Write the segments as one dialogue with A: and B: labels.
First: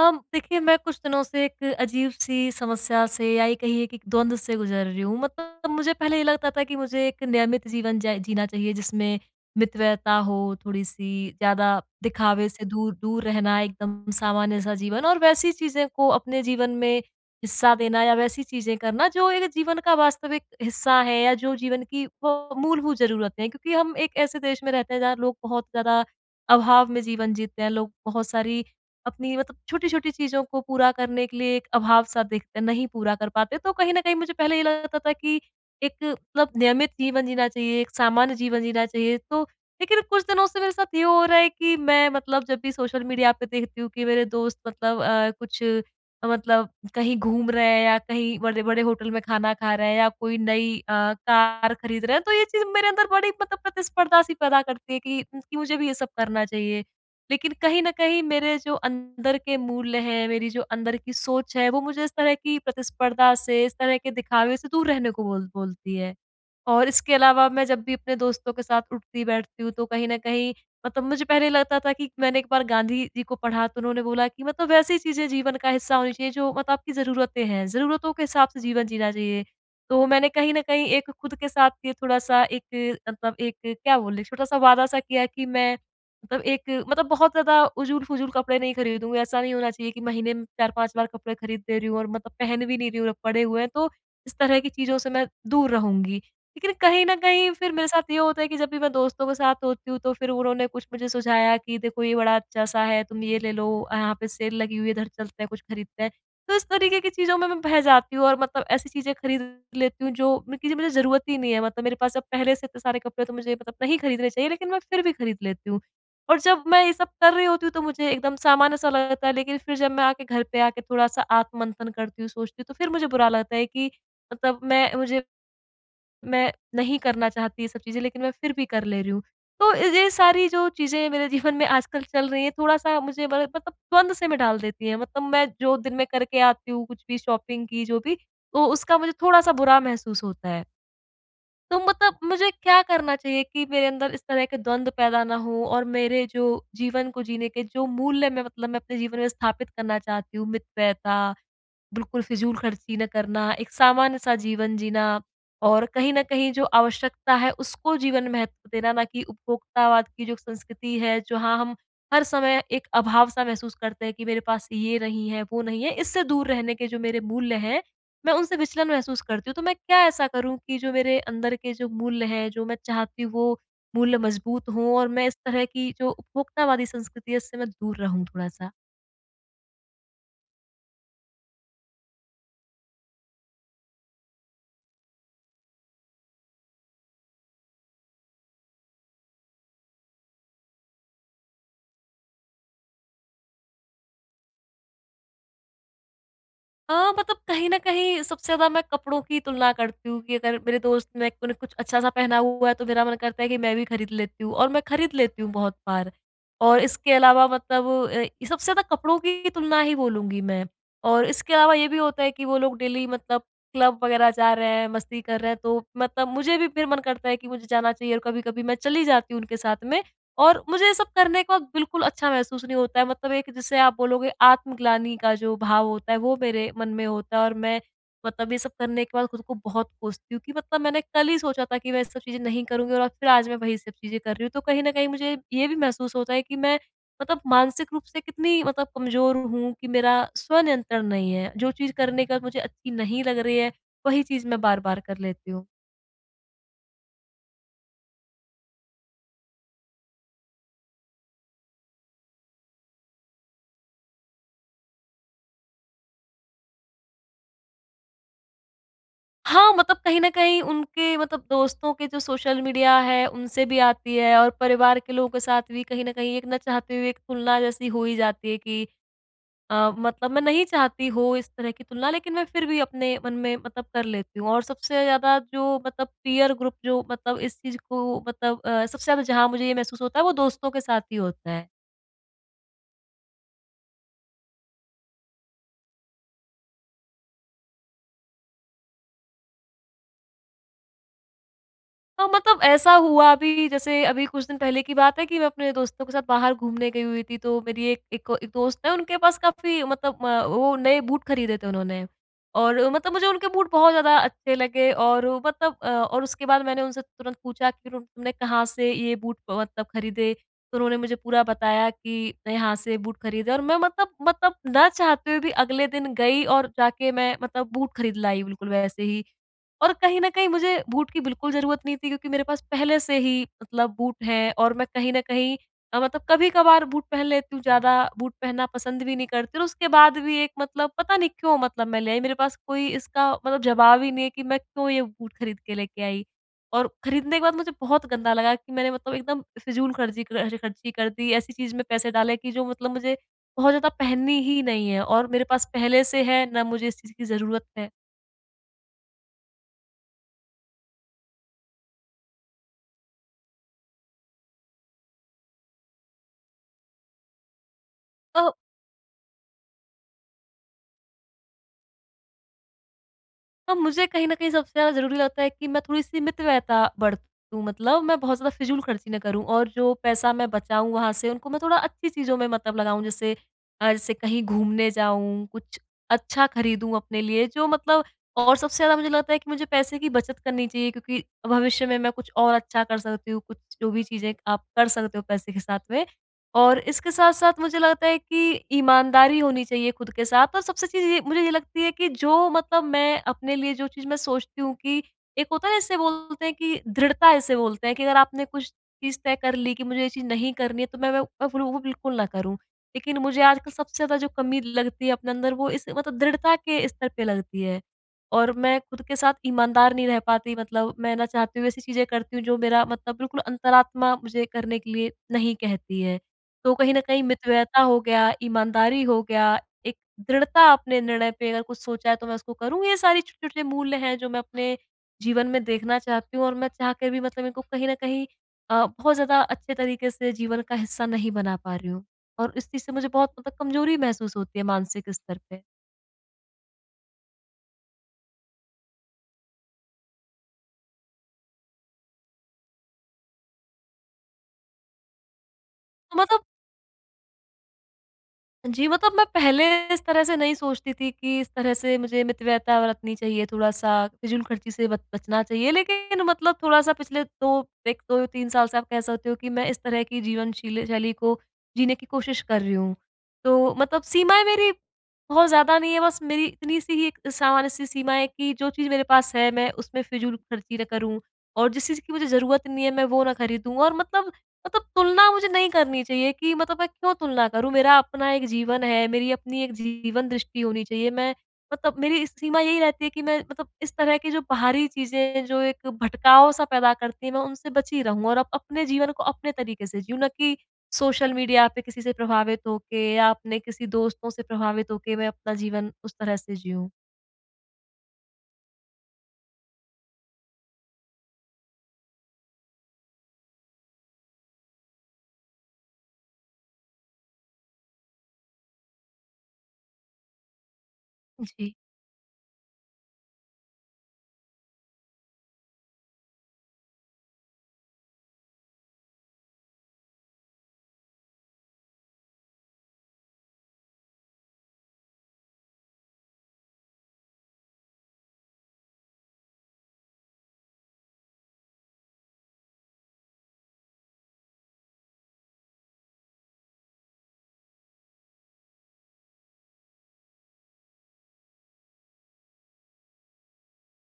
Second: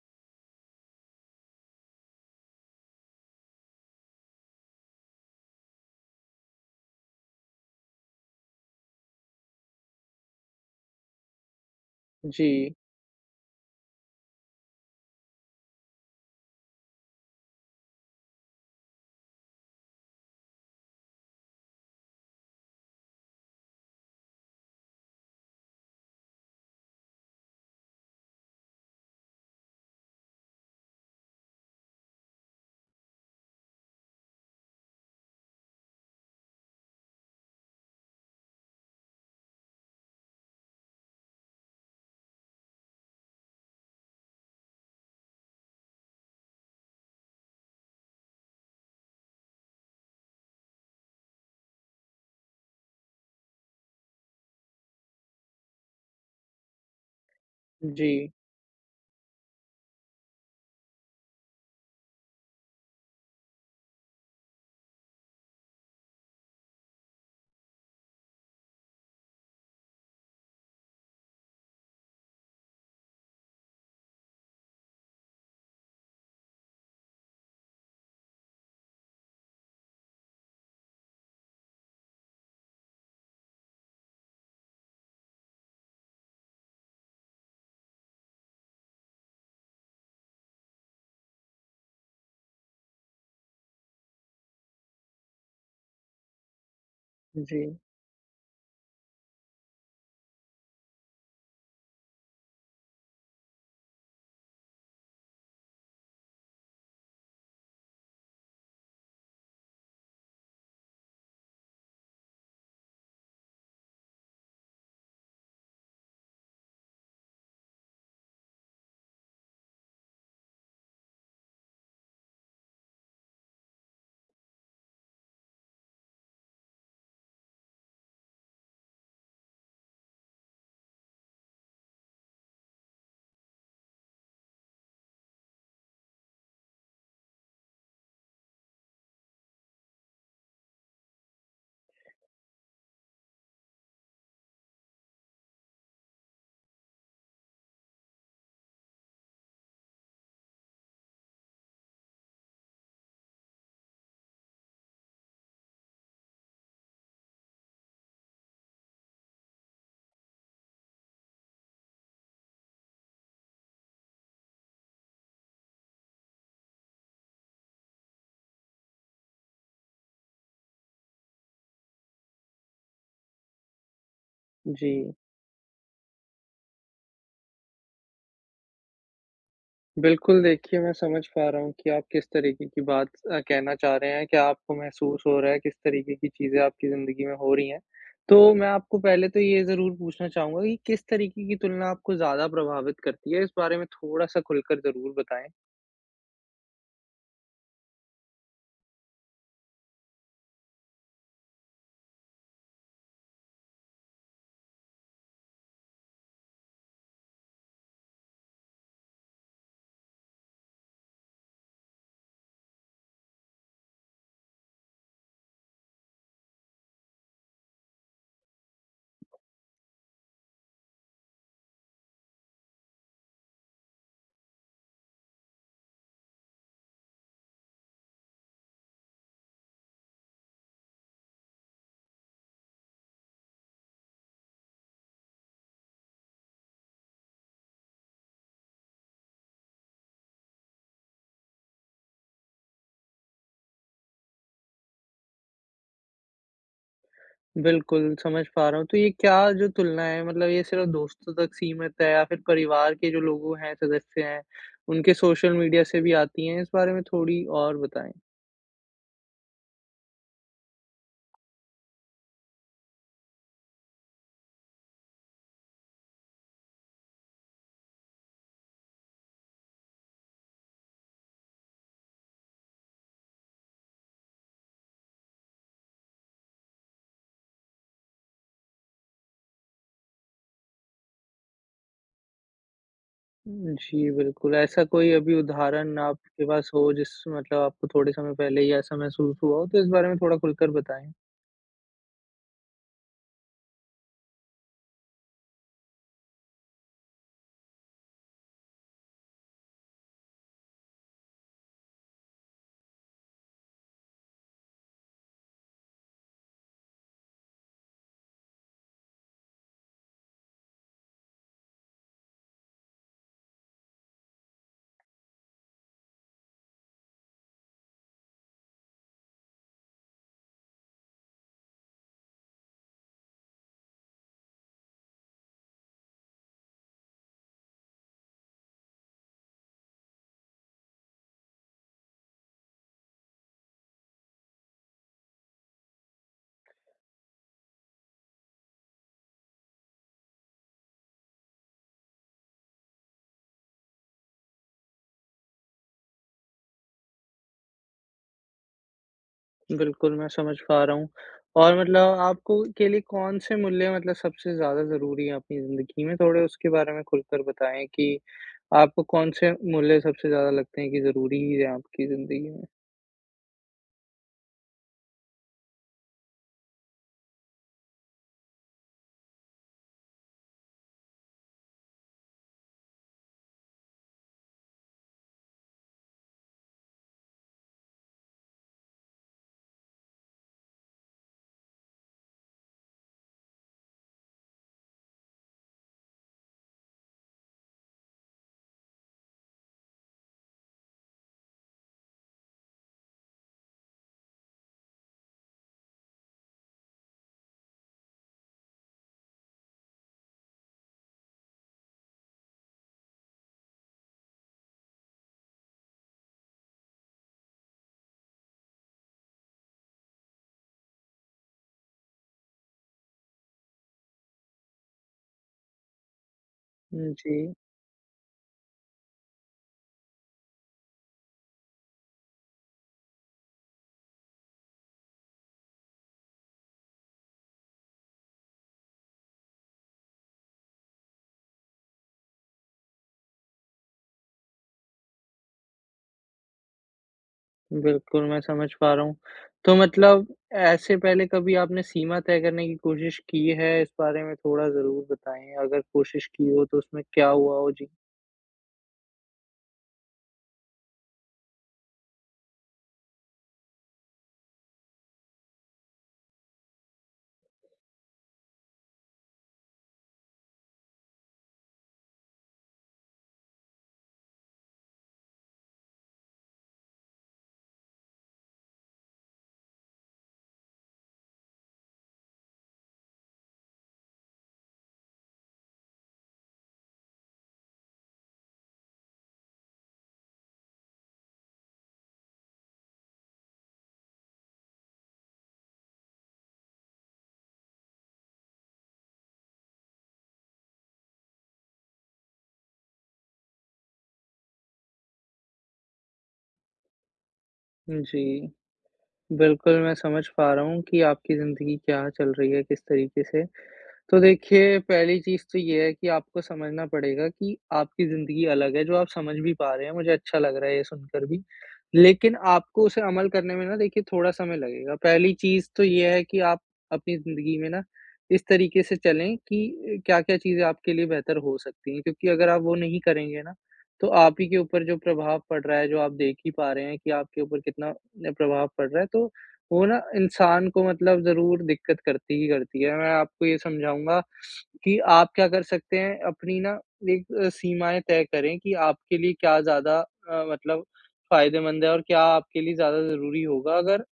A: देखिए मैं कुछ दिनों से एक अजीब-सी समस्या से या ये कहिए कि द्वंद से गुज़र रही हूँ। मतलब मुझे पहले ये लगता था कि मुझे एक नियमित जीवन जै जीना चाहिए जिसमें मितव्ययता हो, थोड़ी-सी ज़्यादा दिखावे से
B: जी,
A: दूर दूर रहना, एकदम सामान्य-सा जीवन और वैसी चीज़ें को अपने जीवन में हिस्सा देना या वैसी चीज़ें करना जो एक जीवन का वास्तविक हिस्सा है या जो जीवन की वो मूलभूत ज़रूरतें हैं। क्योंकि हम एक ऐसे देश में रहते हैं जहाँ लोग बहुत ज़्यादा अभाव में जीवन जीते हैं, लोग बहुत सारी अपनी मतलब छोटी-छोटी चीज़ों को पूरा करने के लिए एक अभाव-सा देखते नहीं पूरा कर पाते, तो कहीं न कहीं मुझे पहले ये लगता था कि एक मतलब नियमित जीवन जीना चाहिए, एक सामान्य जीवन जीना चाहिए, तो लेकिन कुछ दिनों से मेरे साथ ये हो रहा है कि मैं मतलब जब भी सोशल मीडिया पे देखती हूँ कि मेरे दोस्त मतलब कुछ मतलब कहीं घूम रहे हैं या कहीं बड़े-बड़े होटल में खाना खा रहे हैं या कोई नई कार खरीद रहे हैं, तो ये चीज़ मेरे अंदर बड़ी मतलब प्रतिस्पर्धा-सी पैदा करती है कि मुझे भी ये सब करना चाहिए। लेकिन कहीं न
B: जी,
A: कहीं मेरे जो अंदर के मूल्य हैं, मेरी जो अंदर की सोच है, वो मुझे इस तरह की प्रतिस्पर्धा से, इस तरह के दिखावे से दूर रहने को बोलती है। और इसके अलावा मैं जब भी अपने दोस्तों के साथ उठती-बैठती हूँ, तो कहीं न कहीं मतलब मुझे पहले लगता था कि मैंने एक बार गांधी जी को पढ़ा, तो उन्होंने बोला कि मतलब वैसी चीज़ें जीवन का हिस्सा होनी चाहिए, जो मतलब आपकी ज़रूरतें हैं, ज़रूरतों के हिसाब से जीवन जीना चाहिए। तो मैंने कहीं न कहीं एक खुद के साथ ये थोड़ा-सा एक मतलब एक क्या बोलें, छोटा-सा वादा-सा किया कि मैं मतलब एक मतलब बहुत ज़्यादा उजूल-फुजूल कपड़े नहीं खरीदूँगी। ऐसा नहीं होना चाहिए कि महीने में 4-5 बार कपड़े खरीद दे रही हूँ और मतलब पहन भी नहीं रही हूँ, पड़े हुए हैं, तो इस तरह की चीज़ों से मैं दूर रहूँगी। लेकिन कहीं न कहीं
B: जी,
A: फिर मेरे साथ ये होता है कि जब भी मैं दोस्तों के साथ होती हूँ, तो फिर उन्होंने कुछ मुझे सुझाया कि देखो ये बड़ा अच्छा-सा है, तुम ये ले लो, यहाँ पे सेल लगी हुई है, इधर चलते हैं, कुछ खरीदते हैं। तो इस तरीके की चीज़ों में मैं बह जाती हूँ और मतलब ऐसी चीज़ें खरीद लेती हूँ जो म की मुझे ज़रूरत ही नहीं है। मतलब मेरे पास अब पहले से इतने सारे कपड़े तो मुझे मतलब नहीं खरीदने चाहिए, लेकिन मैं फिर भी खरीद लेती हूँ। और जब मैं ये सब कर रही होती हूँ, तो मुझे एकदम सामान्य-सा लगता है, लेकिन फिर जब मैं आके घर पे आके थोड़ा-सा आत्ममंथन करती हूँ, सोचती हूँ, तो फिर मुझे बुरा लगता है कि मतलब मैं मुझे मैं नहीं करना चाहती ये सब चीज़ें, लेकिन मैं फिर भी कर ले रही हूँ। तो ये सारी जो चीज़ें मेरे जीवन में आजकल चल रही हैं, थोड़ा-सा मुझे बड़ा मतलब द्वंद से में डाल देती हैं। मतलब मैं जो दिन में करके आती हूँ कुछ भी शॉपिंग की जो भी, तो उसका मुझे थोड़ा-सा बुरा महसूस होता है। तो मतलब मुझे क्या करना चाहिए कि मेरे अंदर इस तरह के द्वंद पैदा ना हो और मेरे जो जीवन को जीने के जो मूल्य मैं अपने जीवन में स्थापित करना चाहती हूँ, मितव्ययता बिल्कुल फिजूल खर्ची ना करना, एक सामान्य सा जीवन जीना और कहीं न कहीं जो आवश्यकता है उसको जीवन में महत्व देना, ना कि उपभोक्तावाद की जो संस्कृति है, जहाँ हम हर समय एक अभाव-सा महसूस करते हैं कि मेरे पास ये नहीं है, वो नहीं है, इससे दूर रहने के जो मेरे मूल्य हैं, मैं उनसे विचलन महसूस करती हूँ। तो मैं क्या ऐसा करूँ कि जो मेरे अंदर के जो मूल्य हैं, जो मैं चाहती हूँ वो मूल्य मजबूत
B: जी।
A: हों और मैं इस तरह की जो उपभोक्तावादी संस्कृति है इससे मैं दूर रहूँ थोड़ा-सा?
B: बिल्कुल, देखिए मैं समझ पा रहा हूँ कि आप किस तरीके की बात कहना चाह रहे हैं, क्या आपको महसूस हो रहा है, किस तरीके की चीज़ें आपकी ज़िंदगी में हो रही हैं। तो मैं आपको पहले तो ये ज़रूर पूछना चाहूँगा कि किस तरीके की तुलना आपको ज़्यादा प्रभावित करती है? इस बारे में थोड़ा-सा खुलकर ज़रूर बताएँ।
A: हाँ, मतलब कहीं न कहीं सबसे ज़्यादा मैं कपड़ों की तुलना करती हूँ कि अगर मेरे दोस्त ने उन्हें कुछ अच्छा-सा पहना हुआ है, तो मेरा मन करता है कि मैं भी खरीद लेती हूँ और मैं खरीद लेती हूँ बहुत बार। और इसके अलावा मतलब ये सबसे ज़्यादा कपड़ों की तुलना ही बोलूँगी मैं। और इसके अलावा ये भी होता है कि वो लोग डेली मतलब क्लब वगैरह जा रहे हैं, मस्ती कर रहे हैं, तो मतलब मुझे भी फिर मन करता है कि मुझे जाना चाहिए और कभी-कभी मैं चली जाती हूँ उनके साथ में। और मुझे ये सब करने के बाद बिल्कुल अच्छा महसूस नहीं होता है, मतलब एक जिसे आप बोलोगे आत्मग्लानि का जो भाव होता है, वो मेरे मन में होता है और मैं मतलब ये सब करने के बाद खुद को बहुत कोसती हूँ कि मतलब मैंने कल ही सोचा था कि मैं ये सब चीज़ें नहीं करूँगी और अब फिर आज मैं वही सब चीज़ें कर रही हूँ। तो कहीं न कहीं मुझे ये भी महसूस होता है कि मैं मतलब मानसिक रूप से कितनी मतलब कमज़ोर हूँ कि मेरा स्वनियंत्रण नहीं है। जो चीज़ करने के बाद मुझे अच्छी नहीं लग रही है, वही चीज़ मैं बार-बार कर लेती हूँ।
B: बिल्कुल, समझ पा रहा हूँ। तो ये क्या जो तुलना है, मतलब ये सिर्फ़ दोस्तों तक सीमित है या फिर परिवार के जो लोग हैं, सदस्य हैं, उनके सोशल मीडिया से भी आती हैं? इस बारे में थोड़ी और बताएँ।
A: हाँ, मतलब कहीं न कहीं उनके मतलब दोस्तों के जो सोशल मीडिया है, उनसे भी आती है और परिवार के लोगों के साथ भी कहीं न कहीं एक ना चाहते हुए एक तुलना जैसी हो ही जाती है कि मतलब मैं नहीं चाहती हो इस तरह की तुलना, लेकिन मैं फिर भी अपने मन में मतलब कर लेती हूँ और सबसे ज़्यादा जो मतलब पीयर ग्रुप जो मतलब इस चीज़ को मतलब सबसे ज़्यादा जहाँ मुझे ये महसूस होता है, वो दोस्तों के साथ ही होता है।
B: जी, बिल्कुल। ऐसा कोई अभी उदाहरण आपके पास हो जिस मतलब आपको थोड़े समय पहले ही ऐसा महसूस हुआ हो, तो इस बारे में थोड़ा खुलकर बताएँ?
A: हाँ, मतलब ऐसा हुआ अभी जैसे अभी कुछ दिन पहले की बात है कि मैं अपने दोस्तों के साथ बाहर घूमने गई हुई थी, तो मेरी एक एक एक दोस्त है, उनके पास काफ़ी मतलब वो नए बूट खरीदे थे उन्होंने और मतलब मुझे उनके बूट बहुत ज़्यादा अच्छे लगे और वो मतलब और उसके बाद मैंने उनसे तुरंत पूछा कि तुमने कहाँ से ये बूट मतलब खरीदे? तो उन्होंने मुझे पूरा बताया कि मैं यहाँ से बूट खरीदे और मैं मतलब ना चाहते हुए भी अगले दिन गई और जाके मैं मतलब बूट खरीद लाई बिल्कुल वैसे ही। और कहीं न कहीं मुझे बूट की बिल्कुल ज़रूरत नहीं थी क्योंकि मेरे पास पहले से ही मतलब बूट हैं और मैं कहीं न कहीं मतलब कभी-कभार बूट पहन लेती हूँ, ज़्यादा बूट पहनना पसंद भी नहीं करती और उसके बाद भी एक मतलब पता नहीं क्यों मतलब मैं ले आई, मेरे पास कोई इसका मतलब जवाब ही नहीं है कि मैं क्यों ये बूट खरीद के लेके आई। और खरीदने के बाद मुझे बहुत गंदा लगा कि मैंने मतलब एकदम फिज़ूल खर्ची कर दी, ऐसी चीज़ में पैसे डाले कि जो मतलब मुझे बहुत ज़्यादा पहननी ही नहीं है और मेरे पास पहले से है, ना मुझे इस चीज़ की ज़रूरत है।
B: बिल्कुल, मैं समझ पा रहा हूँ। और मतलब आपको के लिए कौन-से मूल्य मतलब सबसे ज़्यादा ज़रूरी हैं अपनी ज़िंदगी में? थोड़े उसके बारे में खुलकर बताएँ कि
A: तो
B: आपको कौन-से मूल्य सबसे ज़्यादा लगते हैं कि ज़रूरी ही हैं आपकी ज़िंदगी में?
A: अब मुझे कहीं न कहीं सबसे ज़्यादा ज़रूरी लगता है कि मैं थोड़ी-सी मितव्ययता बरतूँ मतलब मैं बहुत ज़्यादा फ़िज़ूल खर्ची ना करूँ और जो पैसा मैं बचाऊँ वहाँ से उनको मैं थोड़ा अच्छी चीज़ों में मतलब लगाऊँ जैसे जैसे कहीं घूमने जाऊँ, कुछ अच्छा खरीदूँ अपने लिए जो मतलब और सबसे ज़्यादा मुझे लगता है कि मुझे पैसे की बचत करनी चाहिए क्योंकि भविष्य में मैं कुछ और अच्छा कर सकती हूँ, कुछ जो भी चीज़ें आप कर सकते हो पैसे के साथ में। और इसके साथ-साथ मुझे लगता है कि ईमानदारी होनी चाहिए खुद के साथ और सबसे चीज़ ये मुझे ये लगती है कि जो मतलब मैं अपने लिए जो चीज़ मैं सोचती हूँ कि एक होता है ना इसे बोलते हैं कि दृढ़ता इसे बोलते हैं कि अगर आपने कुछ चीज़ तय कर ली कि मुझे ये चीज़ नहीं करनी है तो मैं फिर वो बिल्कुल ना करूँ। लेकिन मुझे आजकल सबसे ज़्यादा जो कमी लगती है अपने अंदर वो इस मतलब दृढ़ता के स्तर पे लगती है। और मैं खुद के साथ ईमानदार नहीं रह पाती मतलब मैं ना चाहते हुए ऐसी चीज़ें करती हूँ जो मेरा मतलब बिल्कुल अंतरात्मा मुझे करने के लिए नहीं कहती है। तो कहीं न
B: हुँ,
A: कहीं
B: जी।
A: मितव्ययता हो गया, ईमानदारी हो गया, एक दृढ़ता अपने निर्णय पे अगर कुछ सोचा है तो मैं उसको करूँ, ये सारी छोटे-छोटे मूल्य हैं जो मैं अपने जीवन में देखना चाहती हूँ और मैं चाह के भी मतलब इनको कहीं न कहीं बहुत ज़्यादा अच्छे तरीके से जीवन का हिस्सा नहीं बना पा रही हूँ। और इस चीज़ से मुझे बहुत मतलब कमज़ोरी महसूस होती है मानसिक स्तर पे।
B: बिल्कुल, मैं समझ पा रहा हूँ। तो मतलब ऐसे पहले कभी आपने सीमा तय करने की कोशिश की है? इस बारे में थोड़ा ज़रूर बताएँ, अगर
A: तो
B: कोशिश
A: मतलब
B: की हो तो उसमें क्या हुआ हो? जी।
A: जी, मतलब मैं पहले इस तरह से नहीं सोचती थी कि इस तरह से मुझे मितव्ययता बरतनी चाहिए, थोड़ा-सा फिज़ूल-खर्ची से बच बचना चाहिए। लेकिन मतलब थोड़ा-सा पिछले 2 एक 2-3 साल से आप कह सकते हो कि मैं इस तरह की जीवन शील शैली को जीने की कोशिश कर रही हूँ। तो मतलब सीमाएँ मेरी बहुत ज़्यादा नहीं है, बस मेरी इतनी-सी ही एक सामान्य-सी सीमा है कि जो चीज़ मेरे पास है, मैं उसमें फिज़ूल-खर्ची ना करूँ और जिस चीज़ की मुझे ज़रूरत नहीं है, मैं वो ना खरीदूँ और मतलब तुलना मुझे नहीं करनी चाहिए कि मतलब मैं क्यों तुलना करूँ? मेरा अपना एक जीवन है, मेरी अपनी एक जीवन दृष्टि होनी चाहिए। मैं मतलब मेरी सीमा यही रहती है कि मैं मतलब इस तरह की जो बाहरी चीज़ें जो एक भटकाव-सा पैदा करती हैं, मैं उनसे बची रहूँ और अप अपने जीवन को अपने तरीके से जीऊँ, ना कि सोशल मीडिया पे किसी से प्रभावित होके या अपने किसी दोस्तों से प्रभावित होके मैं अपना जीवन उस तरह से जीऊँ।
B: जी, बिल्कुल मैं समझ पा रहा हूँ कि आपकी ज़िंदगी क्या चल रही है, किस तरीके से। तो देखिए, पहली चीज़ तो ये है कि आपको समझना पड़ेगा कि आपकी ज़िंदगी अलग है, जो आप समझ भी पा रहे हैं, मुझे अच्छा लग रहा है ये सुनकर भी।
A: जी।
B: लेकिन आपको उसे अमल करने में ना, देखिए, थोड़ा समय लगेगा। पहली चीज़ तो ये है कि आप अपनी ज़िंदगी में ना इस तरीके से चलें कि क्या-क्या चीज़ें आपके लिए बेहतर हो सकती हैं, क्योंकि अगर आप वो नहीं करेंगे ना, तो आप ही के ऊपर जो प्रभाव पड़ रहा है, जो आप देख ही पा रहे हैं कि आपके ऊपर कितना प्रभाव पड़ रहा है, तो वो ना इंसान को मतलब ज़रूर दिक्कत करती ही करती है। मैं आपको ये समझाऊँगा कि आप क्या कर सकते हैं। अपनी ना एक सीमाएँ तय करें कि आपके लिए क्या ज़्यादा मतलब फ़ायदेमंद है और क्या आपके लिए ज़्यादा ज़रूरी होगा। अगर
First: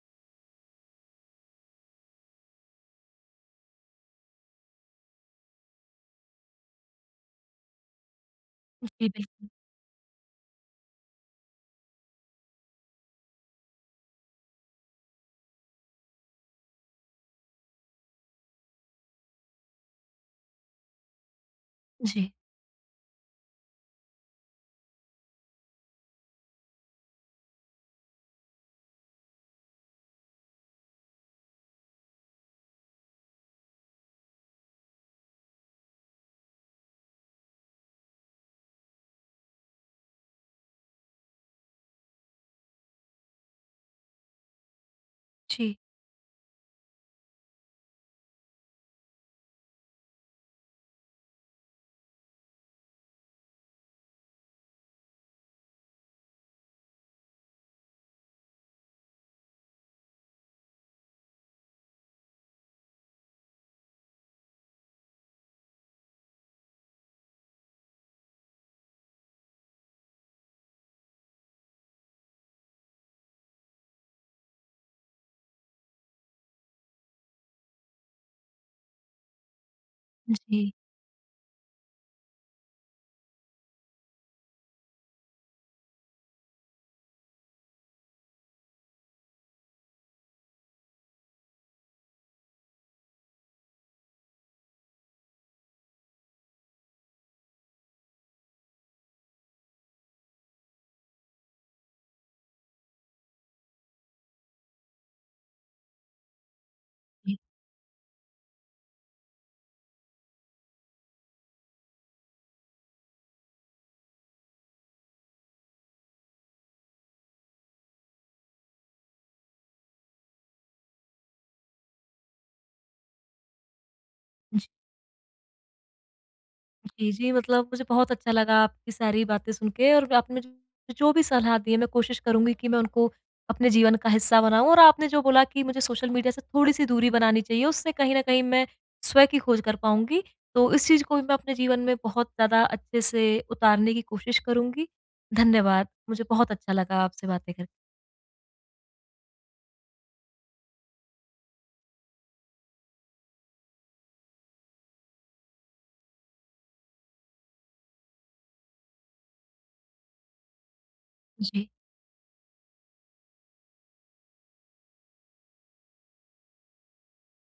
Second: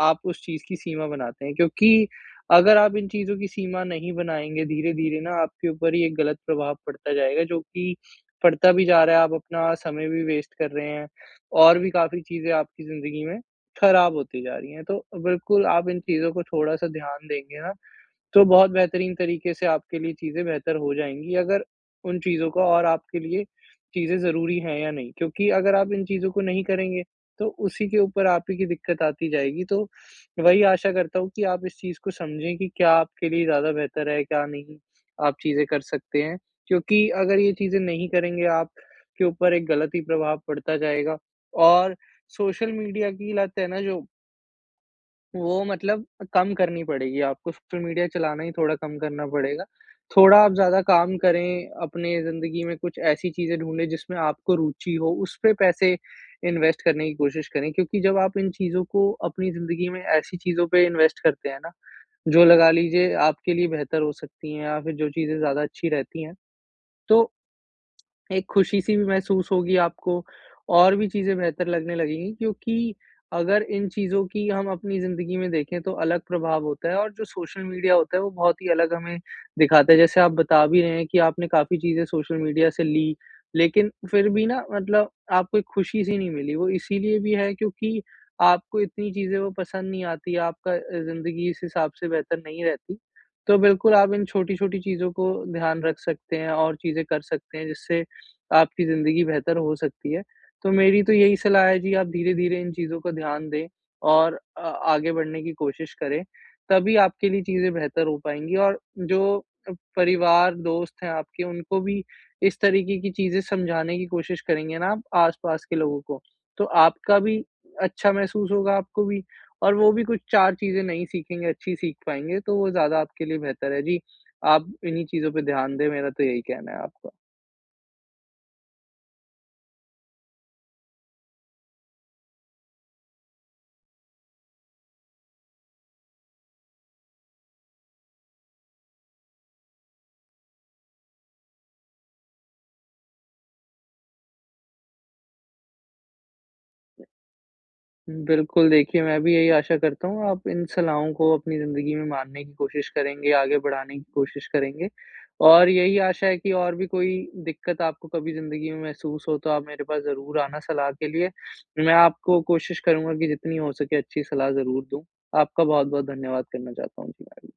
B: आप उस चीज़ की सीमा बनाते हैं, क्योंकि अगर आप इन चीज़ों की सीमा नहीं बनाएँगे, धीरे-धीरे ना आपके ऊपर ही एक गलत प्रभाव पड़ता जाएगा, जो कि पड़ता भी
A: जी,
B: जा
A: जी,
B: रहा है। आप
A: बिल्कुल।
B: अपना समय भी वेस्ट कर रहे हैं और भी काफ़ी चीज़ें आपकी ज़िंदगी में खराब होती जा रही हैं। तो बिल्कुल, आप इन चीज़ों को थोड़ा-सा ध्यान देंगे ना, तो बहुत बेहतरीन तरीके से आपके लिए चीज़ें बेहतर हो जाएँगी, अगर उन
A: जी,
B: चीज़ों का और आपके लिए चीज़ें ज़रूरी हैं या नहीं। क्योंकि अगर आप इन चीज़ों को नहीं करेंगे, तो उसी के ऊपर आप ही की दिक्कत आती जाएगी। तो वही आशा करता हूँ कि आप इस चीज़ को समझें कि क्या आपके लिए ज़्यादा बेहतर है, क्या नहीं आप चीज़ें कर सकते हैं। क्योंकि अगर ये चीज़ें नहीं करेंगे, आपके ऊपर एक गलत ही प्रभाव पड़ता जाएगा। और सोशल मीडिया की लत है ना, जो वो
A: जी,
B: मतलब कम करनी पड़ेगी आपको, सोशल मीडिया चलाना ही थोड़ा कम करना पड़ेगा। थोड़ा आप ज़्यादा काम करें, अपने ज़िंदगी में कुछ ऐसी चीज़ें ढूँढें जिसमें आपको रुचि हो, उस पे पैसे इन्वेस्ट करने की कोशिश करें। क्योंकि जब आप इन चीज़ों को अपनी ज़िंदगी में ऐसी चीज़ों पे इन्वेस्ट करते हैं ना, जो, लगा लीजिए, आपके लिए बेहतर हो सकती हैं, या फिर जो चीज़ें ज़्यादा अच्छी रहती हैं, तो एक खुशी-सी भी महसूस होगी आपको और भी चीज़ें बेहतर लगने लगेंगी। क्योंकि अगर इन चीज़ों की हम अपनी ज़िंदगी में देखें, तो अलग प्रभाव होता है, और जो सोशल मीडिया होता है वो बहुत ही अलग हमें दिखाता है। जैसे आप बता
A: जी,
B: भी रहे हैं कि आपने काफ़ी चीज़ें सोशल मीडिया से ली, लेकिन फिर भी ना, मतलब, आपको एक खुशी-सी नहीं मिली। वो इसीलिए भी है, क्योंकि आपको इतनी चीज़ें वो पसंद नहीं आती, आपका ज़िंदगी इस हिसाब से बेहतर नहीं रहती। तो बिल्कुल आप इन छोटी-छोटी चीज़ों को ध्यान रख सकते हैं और चीज़ें कर सकते हैं, जिससे आपकी ज़िंदगी बेहतर हो सकती है। तो मेरी तो यही सलाह है जी, आप धीरे-धीरे इन चीज़ों को ध्यान दें और आगे बढ़ने की कोशिश करें, तभी आपके
A: जी।
B: लिए चीज़ें बेहतर हो पाएँगी। और जो परिवार, दोस्त हैं आपके, उनको भी इस तरीके की चीज़ें समझाने की कोशिश करेंगे ना आप आस-पास के लोगों को, तो आपका भी अच्छा महसूस होगा, आपको भी, और वो भी कुछ 4 चीज़ें नई सीखेंगे, अच्छी सीख पाएँगे, तो वो ज़्यादा आपके लिए बेहतर है। जी, आप इन्हीं चीज़ों पे ध्यान दें, मेरा तो यही कहना है
A: जी,
B: आपको।
A: जी, मतलब मुझे बहुत अच्छा लगा आपकी सारी बातें सुन के और आपने जो जो भी सलाह दी है, मैं कोशिश करूँगी कि मैं उनको अपने जीवन का हिस्सा बनाऊँ और आपने जो बोला कि मुझे सोशल मीडिया से थोड़ी-सी दूरी बनानी चाहिए, उससे कहीं न कहीं मैं स्वयं की खोज कर पाऊँगी। तो इस चीज़ को भी मैं अपने जीवन में बहुत ज़्यादा अच्छे से उतारने की कोशिश करूँगी। धन्यवाद, मुझे बहुत अच्छा लगा आपसे बातें करके।
B: बिल्कुल, देखिए, मैं भी यही आशा करता हूँ आप इन सलाहों को अपनी ज़िंदगी में मानने की कोशिश करेंगे, आगे बढ़ाने की कोशिश करेंगे। और यही आशा है कि और भी कोई दिक्कत आपको कभी ज़िंदगी में महसूस हो, तो आप मेरे पास ज़रूर आना सलाह के लिए।
A: जी।
B: मैं आपको कोशिश करूँगा कि जितनी हो सके अच्छी सलाह ज़रूर दूँ। आपका बहुत-बहुत धन्यवाद करना चाहता हूँ जी मैं भी।